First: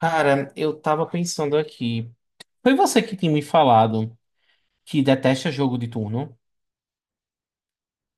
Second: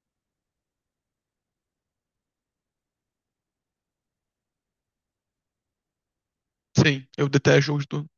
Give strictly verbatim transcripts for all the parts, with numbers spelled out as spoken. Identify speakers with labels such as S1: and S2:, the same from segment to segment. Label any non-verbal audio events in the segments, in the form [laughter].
S1: Cara, eu tava pensando aqui. Foi você que tinha me falado que detesta jogo de turno.
S2: Sim, eu detesto jogos de turno.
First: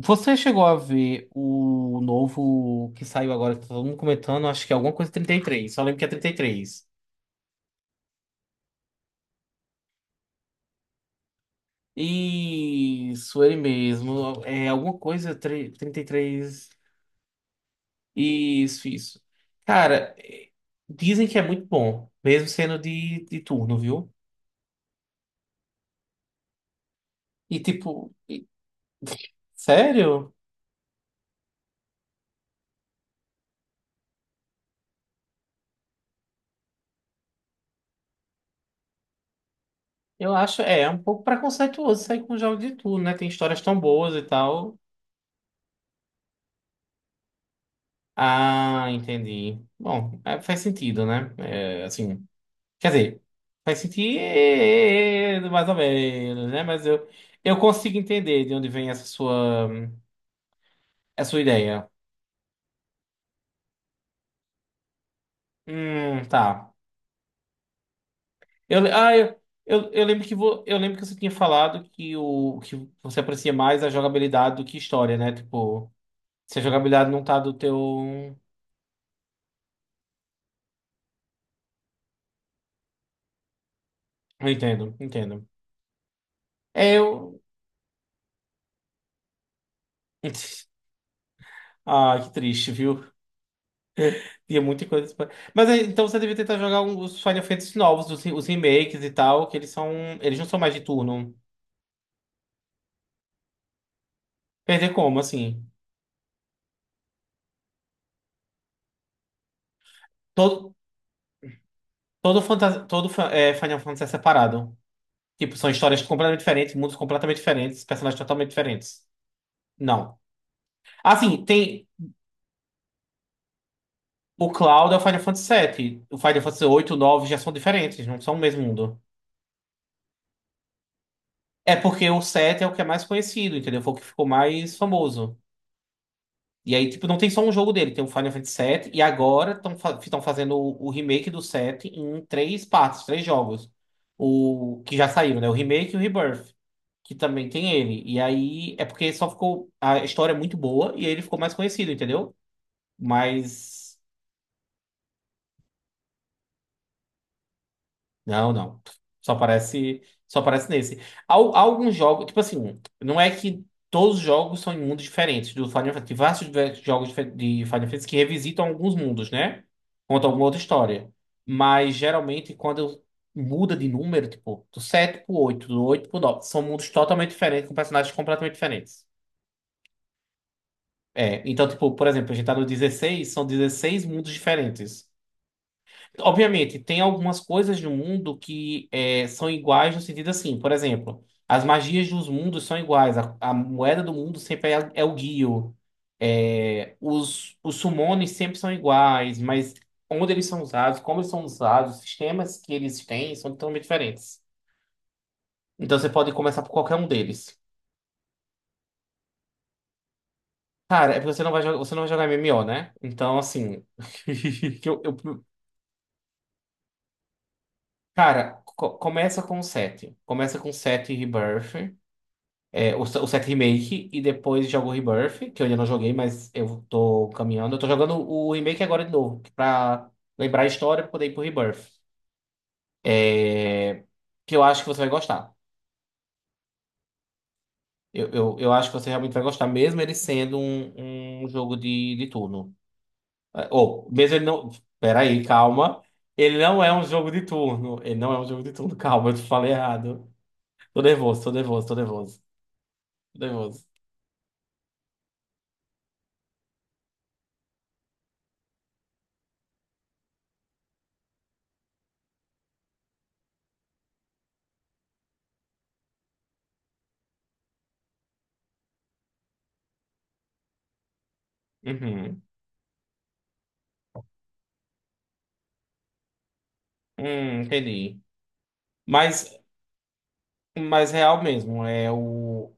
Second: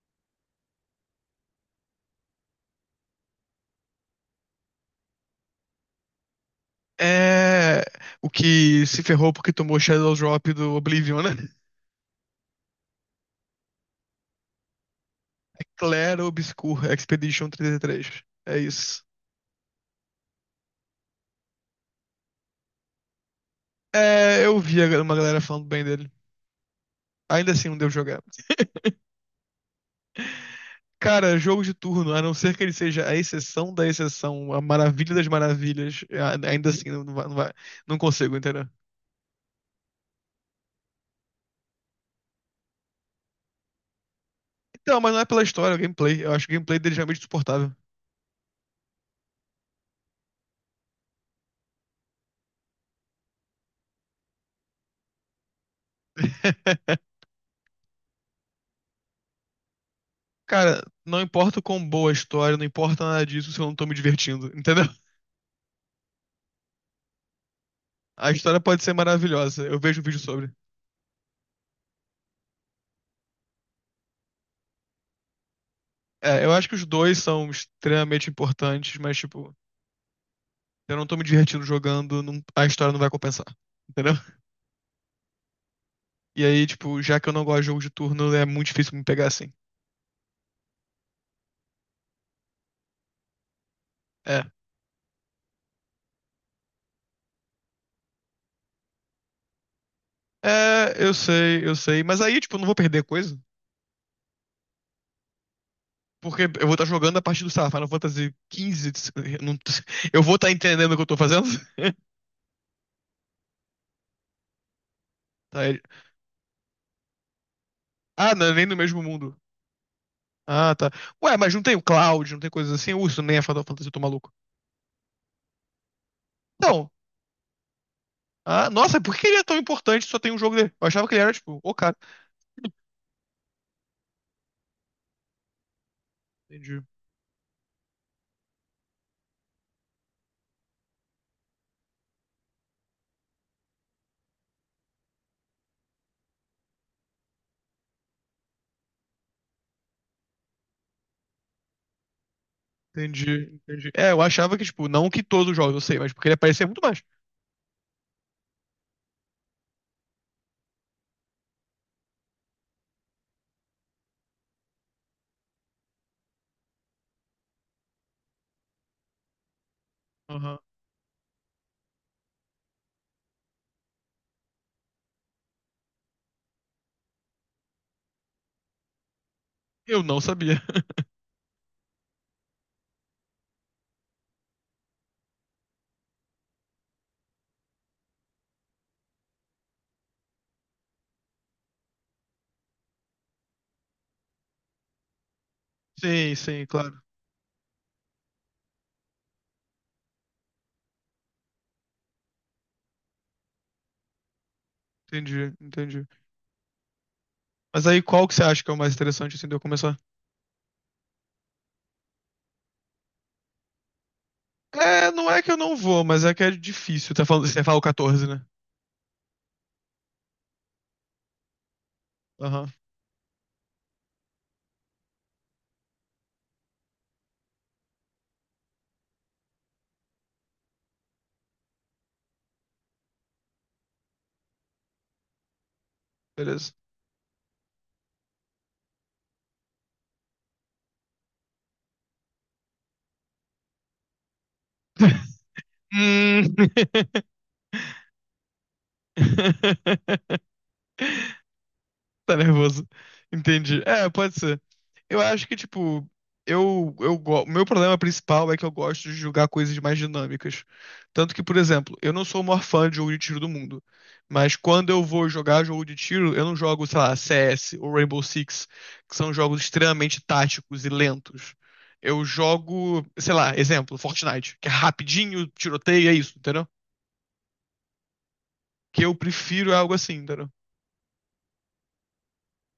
S1: Você chegou a ver o novo que saiu agora, que tá todo mundo comentando, acho que é alguma coisa trinta e três, só lembro que é trinta e três.
S2: É o que se ferrou porque tomou Shadow Drop do Oblivion, né? [laughs]
S1: Isso, ele mesmo. É alguma coisa
S2: É
S1: tri- trinta e
S2: Clair
S1: três
S2: Obscur Expedition trinta e três. É
S1: Isso,
S2: isso.
S1: isso. Cara, eh, dizem que é muito bom, mesmo sendo de, de turno, viu?
S2: É, eu vi a- uma galera falando bem dele. Ainda
S1: E
S2: assim não deu
S1: tipo,
S2: jogar.
S1: e- sério?
S2: Cara, jogo de turno, a não ser que ele seja a exceção da exceção, a maravilha das maravilhas, a- ainda assim não, não vai, não vai- não consigo, entendeu?
S1: Eu acho, é, é um pouco preconceituoso sair com um jogo de tudo, né? Tem histórias tão boas e tal.
S2: Então, mas não é pela história, é o gameplay. Eu acho o gameplay dele realmente suportável.
S1: Ah, entendi. Bom, é, faz sentido, né? É, assim, quer dizer, faz sentido mais ou menos, né? Mas
S2: [laughs]
S1: eu, eu consigo entender de onde vem essa sua,
S2: Cara, não
S1: essa sua
S2: importa o quão
S1: ideia.
S2: boa a história, não importa nada disso se eu não tô me divertindo, entendeu?
S1: Hum, tá.
S2: A história
S1: Eu,
S2: pode
S1: le-
S2: ser
S1: ah, eu,
S2: maravilhosa, eu
S1: eu,
S2: vejo um
S1: eu
S2: vídeo
S1: lembro que
S2: sobre.
S1: vo, eu lembro que você tinha falado que, o, que você aprecia mais a jogabilidade do que história, né? Tipo,
S2: É, eu
S1: se a
S2: acho que os
S1: jogabilidade
S2: dois
S1: não tá
S2: são
S1: do
S2: extremamente
S1: teu.
S2: importantes, mas, tipo, eu não tô me divertindo jogando, não- a história não vai compensar, entendeu?
S1: Eu entendo, entendo.
S2: E aí,
S1: É,
S2: tipo, já que eu
S1: eu.
S2: não gosto de jogo de turno, é muito difícil me pegar assim.
S1: [laughs] Ah, que triste, viu?
S2: É.
S1: Tinha muita coisa. pra- Mas é, então você devia tentar jogar um- os Final Fantasy novos, os, re- os remakes e tal, que eles são. Eles não são mais de
S2: É, eu
S1: turno.
S2: sei, eu sei, mas aí, tipo, eu não vou perder coisa.
S1: Perder como, assim?
S2: Porque eu vou estar jogando a partir do, sei lá, Final Fantasy quinze. De- eu não- [laughs] Eu vou estar
S1: Todo,
S2: entendendo o que eu tô fazendo? [laughs]
S1: todo, fanta- todo fa- é, Final Fantasy é separado. Tipo,
S2: Tá.
S1: são
S2: ele-
S1: histórias completamente diferentes, mundos completamente diferentes, personagens
S2: Ah, não,
S1: totalmente
S2: é nem no mesmo
S1: diferentes.
S2: mundo.
S1: Não.
S2: Ah, tá. Ué,
S1: Assim,
S2: mas não tem o
S1: tem.
S2: Cloud, não tem coisas assim? Uh, isso nem é Final Fantasy, eu tô maluco.
S1: O Cloud é o Final Fantasy sete. O Final Fantasy
S2: Não.
S1: oito e o nove já são diferentes, não são o mesmo
S2: Ah, nossa,
S1: mundo.
S2: por que ele é tão importante se só tem um jogo dele? Eu achava que ele era, tipo, o
S1: É
S2: cara.
S1: porque o sete é o que é mais conhecido, entendeu? Foi o que ficou mais famoso. E
S2: Entendi,
S1: aí, tipo, não tem só um jogo dele, tem o Final Fantasy sete, e agora estão fa tão fazendo o, o remake do sete em três partes, três jogos. O que já saíram, né? O remake e o Rebirth, que também tem ele. E aí, é porque só ficou. A história é muito boa e aí ele ficou mais conhecido, entendeu?
S2: entendi,
S1: Mas.
S2: entendi. É, eu achava que, tipo, não que todos os jogos, eu sei, mas porque ele aparecia muito mais.
S1: Não, não. Só aparece, só aparece nesse. Há, há alguns jogos, tipo assim, não é que todos os jogos são em mundos diferentes do Final Fantasy. Tem vários diver- jogos dife- de Final Fantasy que revisitam alguns mundos, né? Conta alguma
S2: Aham.
S1: outra história. Mas geralmente quando muda de número, tipo, do sete pro oito, do oito pro nove, são mundos totalmente diferentes, com personagens completamente diferentes.
S2: Eu não sabia. [laughs]
S1: É, então, tipo, por exemplo, a gente tá no dezesseis, são dezesseis mundos diferentes. Obviamente, tem algumas coisas do mundo que é, são iguais no sentido assim, por exemplo, as magias dos mundos são iguais, a, a moeda do mundo sempre é, é o Gyu,
S2: Sim, sim,
S1: é,
S2: claro.
S1: os, os summones sempre são iguais, mas onde eles são usados, como eles são usados, os sistemas que eles têm são totalmente diferentes.
S2: Entendi,
S1: Então
S2: entendi.
S1: você pode começar por qualquer um deles.
S2: Mas aí qual que você acha que é o mais interessante, assim, de eu começar?
S1: Cara, é porque você não vai, jo- você não vai jogar M M O, né? Então, assim. [laughs] que eu-
S2: É, não é
S1: eu-
S2: que eu não vou, mas é que é difícil. Tá falando, você fala o quatorze, né?
S1: Cara, co- começa com o sete. Começa com sete Rebirth.
S2: Aham,
S1: É, o, se- o sete Remake e depois jogo o Rebirth, que eu ainda não joguei, mas eu tô caminhando. Eu tô jogando o Remake agora de novo, pra lembrar a história pra poder ir pro Rebirth. É, que eu acho que você vai gostar.
S2: beleza.
S1: Eu, eu, eu acho que você realmente vai gostar, mesmo ele sendo um, um jogo de, de turno. É, ou, mesmo ele não.
S2: [laughs]
S1: Peraí, calma.
S2: Hum.
S1: Ele não é um jogo de turno. Ele não é um jogo de turno. [laughs] Calma, eu te falei errado.
S2: [laughs]
S1: Tô nervoso, tô nervoso, tô
S2: Tá
S1: nervoso.
S2: nervoso.
S1: Tô
S2: Entendi.
S1: nervoso.
S2: É, pode ser. Eu acho que, tipo, eu, eu, go- o meu problema principal é que eu gosto de jogar coisas mais dinâmicas. Tanto que, por exemplo, eu não sou o maior fã de jogo de tiro do mundo. Mas quando eu vou jogar jogo de tiro, eu não jogo, sei lá, C S ou Rainbow Six, que são jogos extremamente táticos e lentos. Eu
S1: Uhum.
S2: jogo, sei lá, exemplo, Fortnite, que é rapidinho, tiroteio, é isso, entendeu?
S1: Hum, entendi.
S2: Que eu
S1: Mas
S2: prefiro algo assim, entendeu?
S1: mais real mesmo. É o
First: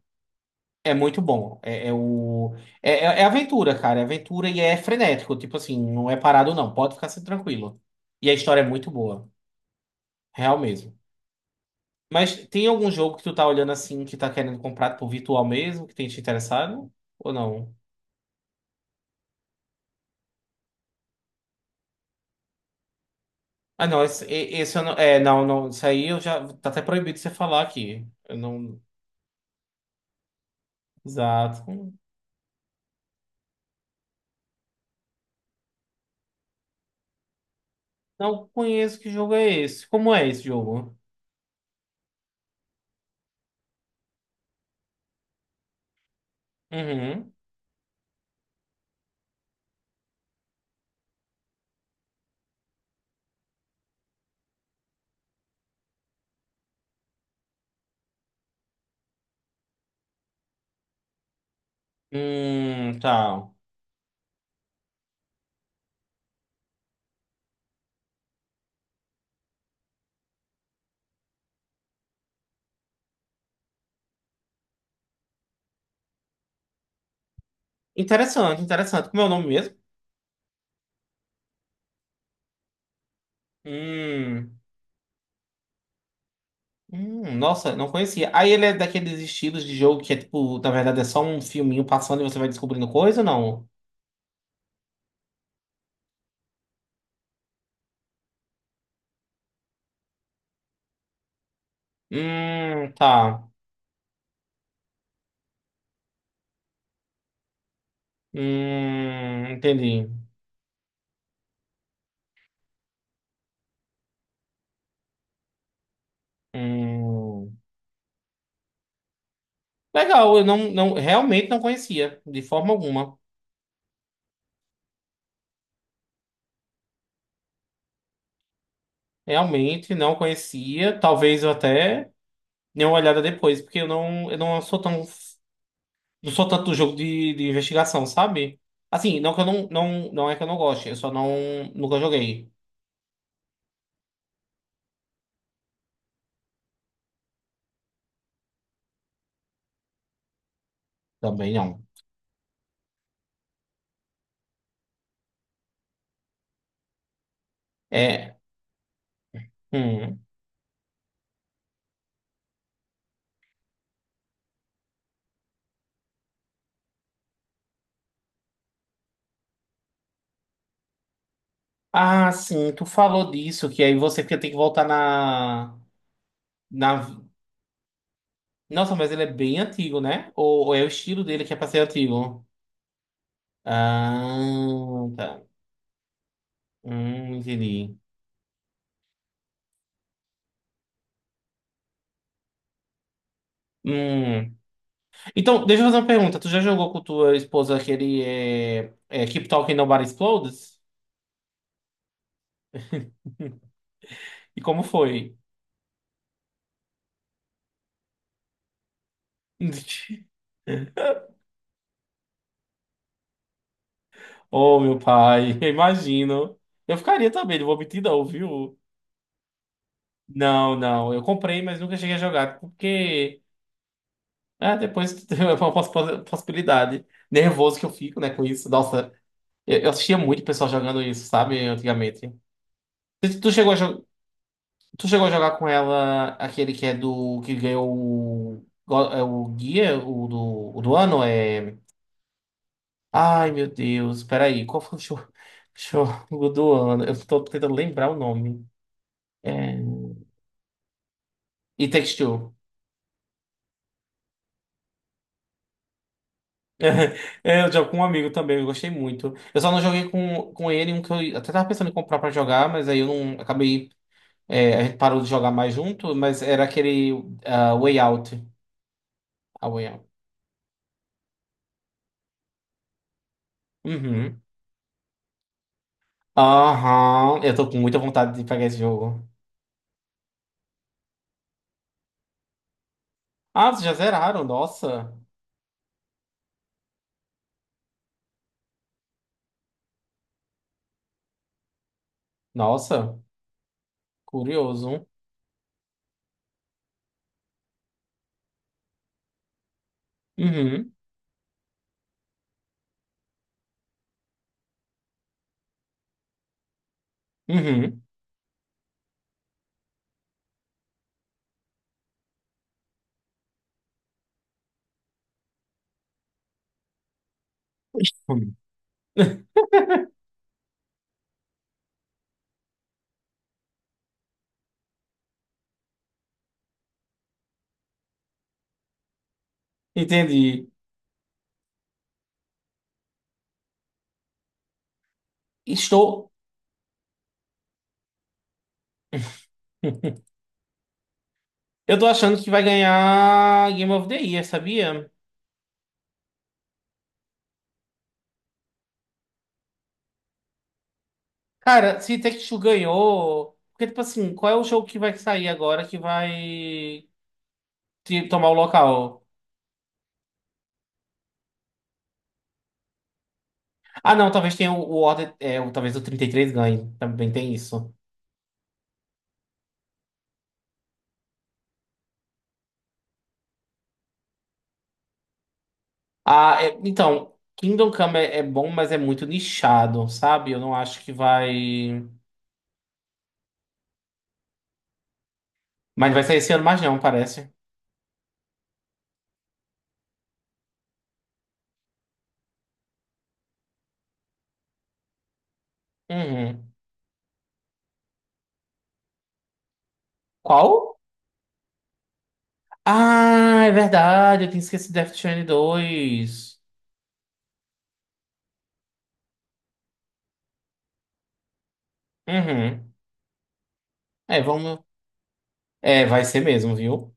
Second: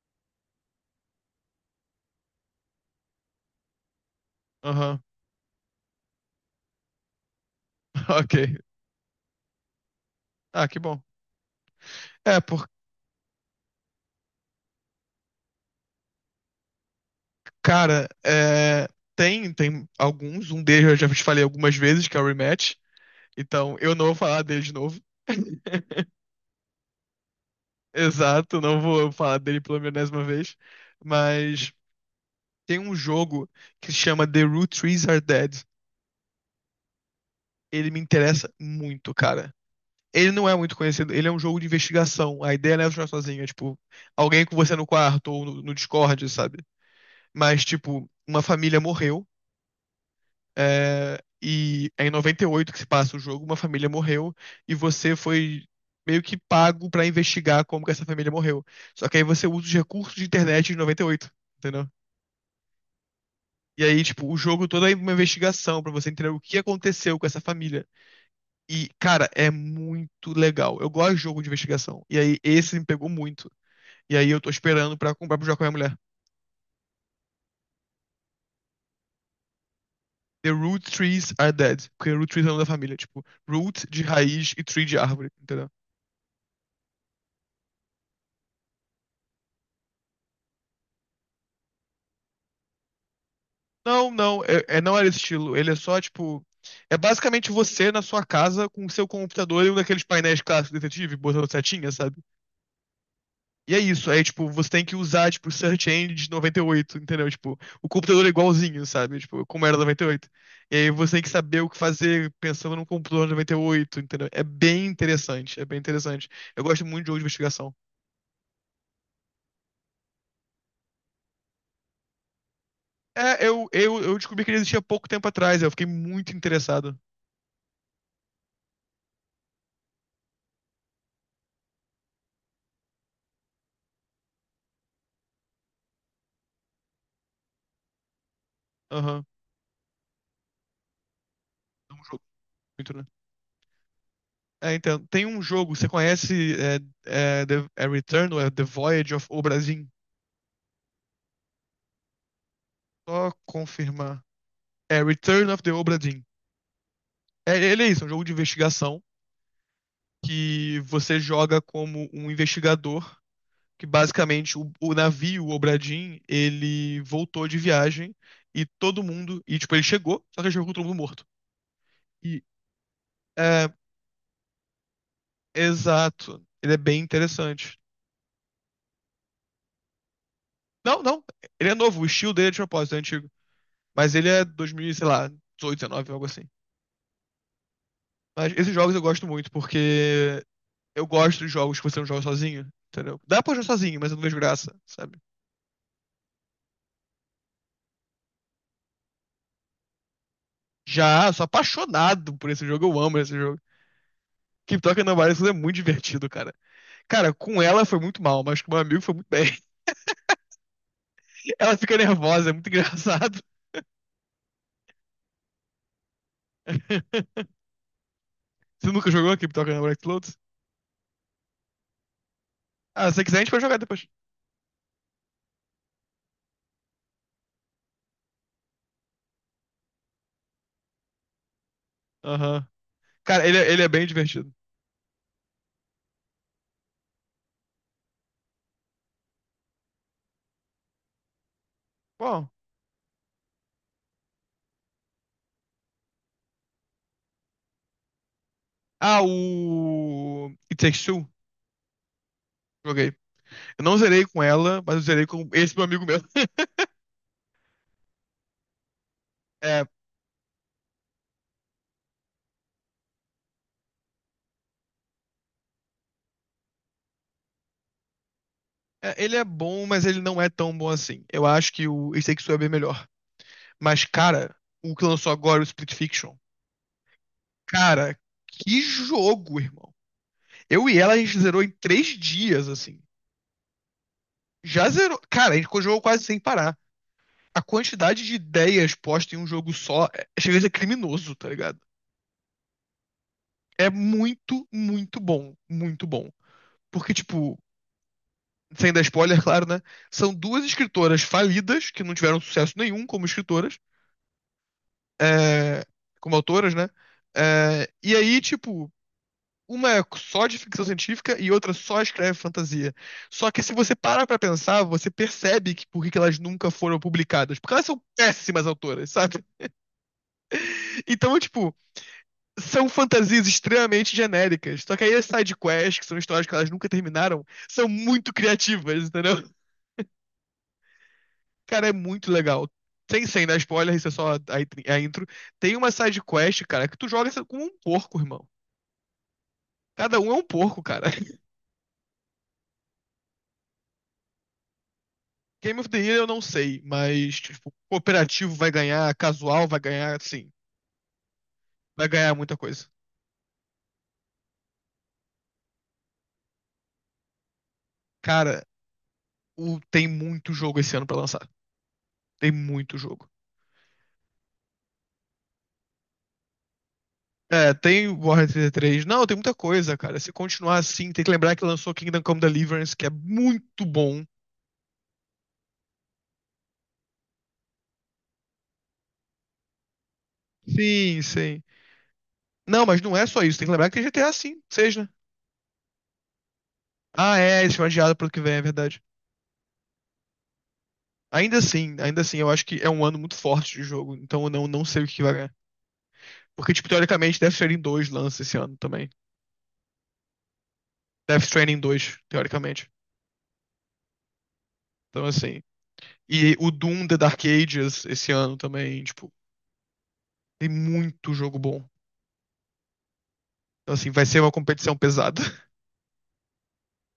S1: É muito bom. É, é o é, é é aventura, cara. É aventura e é
S2: Aham,
S1: frenético. Tipo assim, não é parado não. Pode ficar assim, tranquilo.
S2: [laughs]
S1: E a
S2: ok.
S1: história é muito boa, real
S2: Ah, que
S1: mesmo.
S2: bom. É,
S1: Mas tem algum jogo que tu tá olhando assim que tá querendo comprar por virtual mesmo que tem te interessado ou não?
S2: cara, é, tem, tem alguns. Um deles eu já te falei algumas vezes, que é o Rematch. Então,
S1: Ah,
S2: eu
S1: não,
S2: não vou
S1: esse,
S2: falar
S1: e-
S2: dele de
S1: esse eu não,
S2: novo.
S1: é, não, não, isso aí
S2: [laughs]
S1: eu já tá até proibido de você falar aqui. Eu
S2: Exato, não
S1: não,
S2: vou falar dele pela milésima vez. Mas
S1: exato.
S2: tem um jogo que se chama The Root Trees Are Dead. Ele me
S1: Não
S2: interessa
S1: conheço que
S2: muito,
S1: jogo é
S2: cara.
S1: esse. Como é
S2: Ele
S1: esse
S2: não é muito
S1: jogo?
S2: conhecido, ele é um jogo de investigação. A ideia não é jogar sozinha, tipo, alguém com você no quarto ou no, no Discord, sabe?
S1: Uhum.
S2: Mas, tipo, uma família morreu. É, e é em noventa e oito que se passa o jogo, uma família morreu e você foi meio que pago pra investigar como que essa família morreu. Só que aí você usa os recursos de internet de noventa e oito, entendeu?
S1: Hum, tá.
S2: E aí, tipo, o jogo todo é uma investigação pra você entender o que aconteceu com essa família. E, cara, é muito legal. Eu gosto de jogo de investigação. E aí, esse me pegou muito. E aí, eu tô esperando pra comprar pro jogo com a minha mulher.
S1: Interessante, interessante. Como é o nome mesmo?
S2: The Root Trees Are Dead. Porque root trees é o nome da família. Tipo, root de raiz
S1: Hum,
S2: e tree de árvore, entendeu?
S1: hum, nossa, não conhecia. Aí ele é daqueles estilos de jogo que é tipo, na verdade é só um filminho passando e você vai descobrindo coisa ou não?
S2: Não, não, é, é- não era esse estilo. Ele é só, tipo. É basicamente você na sua casa com o seu computador e um daqueles painéis clássicos do detetive, botando setinha, sabe?
S1: Hum, tá.
S2: E é isso. Aí, tipo, você tem que usar, tipo, Search Engine de noventa e oito, entendeu? Tipo, o computador é igualzinho, sabe? Tipo,
S1: Hum,
S2: como era
S1: entendi.
S2: noventa e oito. E oito. E aí você tem que saber o que fazer pensando num computador de noventa e oito, entendeu? É bem interessante, é bem interessante. Eu gosto muito de jogo de
S1: Hum,
S2: investigação.
S1: legal, eu não, não, realmente não conhecia, de forma alguma.
S2: É, eu, eu, eu descobri que ele existia pouco tempo atrás, eu fiquei muito interessado.
S1: Realmente não conhecia. Talvez eu até dê uma olhada depois, porque eu não, eu não sou tão Não sou tanto do jogo de, de investigação, sabe? Assim,
S2: Aham.
S1: não que eu não, não, não é que eu não goste, eu só não
S2: É
S1: nunca
S2: um jogo
S1: joguei.
S2: muito, né? É, então, tem um jogo, você conhece é, é, The, é Return ou é The Voyage of Obra Dinn?
S1: Também não.
S2: Só confirmar. É Return of the Obra Dinn. É, ele é isso, é um jogo de
S1: É.
S2: investigação
S1: Hum.
S2: que você joga como um investigador, que basicamente o, o navio, o Obra Dinn, ele voltou de viagem e todo mundo, e tipo, ele chegou, só que ele chegou com todo mundo morto.
S1: Ah,
S2: E,
S1: sim, tu falou disso,
S2: é,
S1: que aí você fica- tem que voltar na,
S2: exato, ele é bem
S1: na.
S2: interessante.
S1: Nossa, mas ele é bem antigo, né? Ou, ou é o
S2: Não,
S1: estilo
S2: não,
S1: dele que é pra
S2: ele é
S1: ser
S2: novo, o estilo
S1: antigo?
S2: dele é de propósito, é antigo. Mas ele é dois mil, sei
S1: Ah,
S2: lá,
S1: tá.
S2: dezoito, dezenove, algo assim.
S1: Hum, entendi.
S2: Mas esses jogos eu gosto muito, porque eu gosto de jogos que você não joga sozinho, entendeu? Dá pra jogar sozinho, mas eu não vejo
S1: Hum.
S2: graça, sabe?
S1: Então, deixa eu fazer uma pergunta. Tu já jogou com tua esposa aquele é, é, Keep Talking Nobody Explodes?
S2: Já, eu sou apaixonado por esse jogo, eu amo esse jogo.
S1: E
S2: Keep
S1: como
S2: Talking
S1: foi?
S2: Nobody Knows é muito divertido, cara. Cara, com ela foi muito mal, mas com meu amigo foi muito bem.
S1: [laughs]
S2: [laughs] Ela fica nervosa, é muito engraçado.
S1: Oh, meu pai, [laughs] eu imagino. Eu ficaria
S2: [laughs]
S1: também, não vou mentir não, viu?
S2: Você nunca jogou Keep Talking Nobody Knows?
S1: Não, não, eu comprei, mas nunca cheguei a jogar,
S2: Ah, se você quiser a
S1: porque
S2: gente vai jogar depois.
S1: ah, depois [laughs] é uma poss- possibilidade. Nervoso que eu fico, né, com isso. Nossa, eu, eu assistia muito o pessoal jogando isso, sabe, antigamente.
S2: Aham.
S1: Tu,
S2: Cara,
S1: tu
S2: ele, é-
S1: chegou a,
S2: ele é bem
S1: jo-
S2: divertido.
S1: tu chegou a jogar com ela aquele que é do, que ganhou o, go- é o guia, o do, o do ano é.
S2: Bom.
S1: Ai, meu Deus, peraí, qual foi o show [laughs] jogo do ano? Eu tô tentando lembrar o nome.
S2: Ah,
S1: É.
S2: o It Takes Two.
S1: E Takes Two.
S2: Joguei. Eu não zerei com ela, mas eu zerei com esse meu amigo meu. [laughs]
S1: [laughs] É, eu jogo com um amigo também, eu gostei muito. Eu só não
S2: É,
S1: joguei com, com ele, um que eu até tava pensando em comprar pra jogar, mas aí eu não acabei. É, a gente parou de jogar mais junto, mas era aquele ah, Way Out.
S2: é, ele é
S1: A
S2: bom,
S1: Way
S2: mas
S1: Out.
S2: ele não é tão bom assim. Eu acho que o It Takes Two é bem melhor. Mas,
S1: Uhum.
S2: cara, o que lançou agora, o Split Fiction.
S1: Aham. Eu tô com muita
S2: Cara,
S1: vontade de pegar esse
S2: que
S1: jogo.
S2: jogo, irmão. Eu e ela, a gente zerou em três dias, assim.
S1: Ah, vocês já zeraram?
S2: Já
S1: Nossa.
S2: zerou. Cara, a gente jogou quase sem parar. A quantidade de ideias postas em um jogo só é- chega a ser criminoso, tá ligado?
S1: Nossa.
S2: É muito,
S1: Curioso.
S2: muito bom. Muito bom. Porque, tipo, sem dar spoiler, [laughs] claro, né? São duas
S1: Uhum.
S2: escritoras falidas, que não tiveram sucesso nenhum como escritoras, é, como autoras, né? É,
S1: Uhum.
S2: e aí, tipo, uma é só de ficção científica e outra só escreve fantasia. Só que se você para pra pensar, você percebe que por que que elas nunca foram publicadas. Porque elas são
S1: [laughs] Hum.
S2: péssimas autoras, [laughs] sabe? Então, tipo, são fantasias extremamente genéricas. Só que aí as side quests, que são histórias que elas nunca terminaram, são muito criativas, entendeu?
S1: Entendi.
S2: Cara, é muito legal. Sem, sem dar spoiler, isso é só a, a, intro. Tem uma side
S1: Estou.
S2: quest, cara, que tu joga com um porco, irmão. Cada
S1: [laughs]
S2: um é um porco, cara. [laughs]
S1: Eu tô achando que vai ganhar Game of the Year, sabia?
S2: Game of the Year eu não sei, mas, tipo, cooperativo vai ganhar, casual vai ganhar, sim.
S1: Cara,
S2: Vai
S1: se
S2: ganhar muita
S1: Take-Two
S2: coisa.
S1: ganhou. Porque, tipo assim, qual é o jogo que vai sair agora que vai te- tomar o
S2: Cara,
S1: local?
S2: o, tem muito jogo esse ano pra lançar. Tem muito jogo.
S1: Ah, não, talvez tenha o, o Order. é, o- talvez o trinta e três ganhe. Também tem
S2: É,
S1: isso.
S2: tem Warhammer trinta e três. Não, tem muita coisa, cara. Se continuar assim, tem que lembrar que lançou Kingdom Come Deliverance, que é muito bom.
S1: Ah, é- então, Kingdom Come é, é bom, mas é muito nichado, sabe? Eu não acho que
S2: Sim, sim.
S1: vai.
S2: Não, mas não é só isso. Tem que lembrar que tem G T A V, seja.
S1: Mas não vai sair esse ano mais, não,
S2: Ah,
S1: parece.
S2: é, eles foi adiado pro ano que vem, é verdade. Ainda assim, ainda assim, eu acho que é um ano muito forte de jogo, então eu não, não sei o que vai ganhar. Porque,
S1: Uhum.
S2: tipo, teoricamente, Death Stranding dois lança esse ano também.
S1: Qual?
S2: Death Stranding dois teoricamente.
S1: Ah, é verdade, eu tinha esquecido Death
S2: Então,
S1: Stranding
S2: assim. E
S1: dois.
S2: o Doom The Dark Ages esse ano também, tipo, tem muito jogo bom.
S1: Uhum.
S2: Então, assim, vai ser
S1: É,
S2: uma
S1: vamos.
S2: competição pesada.
S1: É, vai ser mesmo, viu?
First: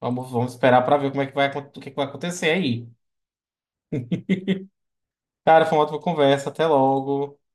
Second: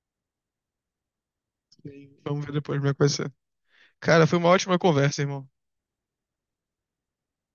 S1: Vamos, vamos esperar para ver como é que vai, acon- o
S2: [laughs]
S1: que é que vai
S2: Sim. Vamos
S1: acontecer
S2: ver depois
S1: aí.
S2: como é que vai ser. Cara, foi uma ótima conversa, irmão.
S1: Cara, foi uma ótima conversa. Até logo.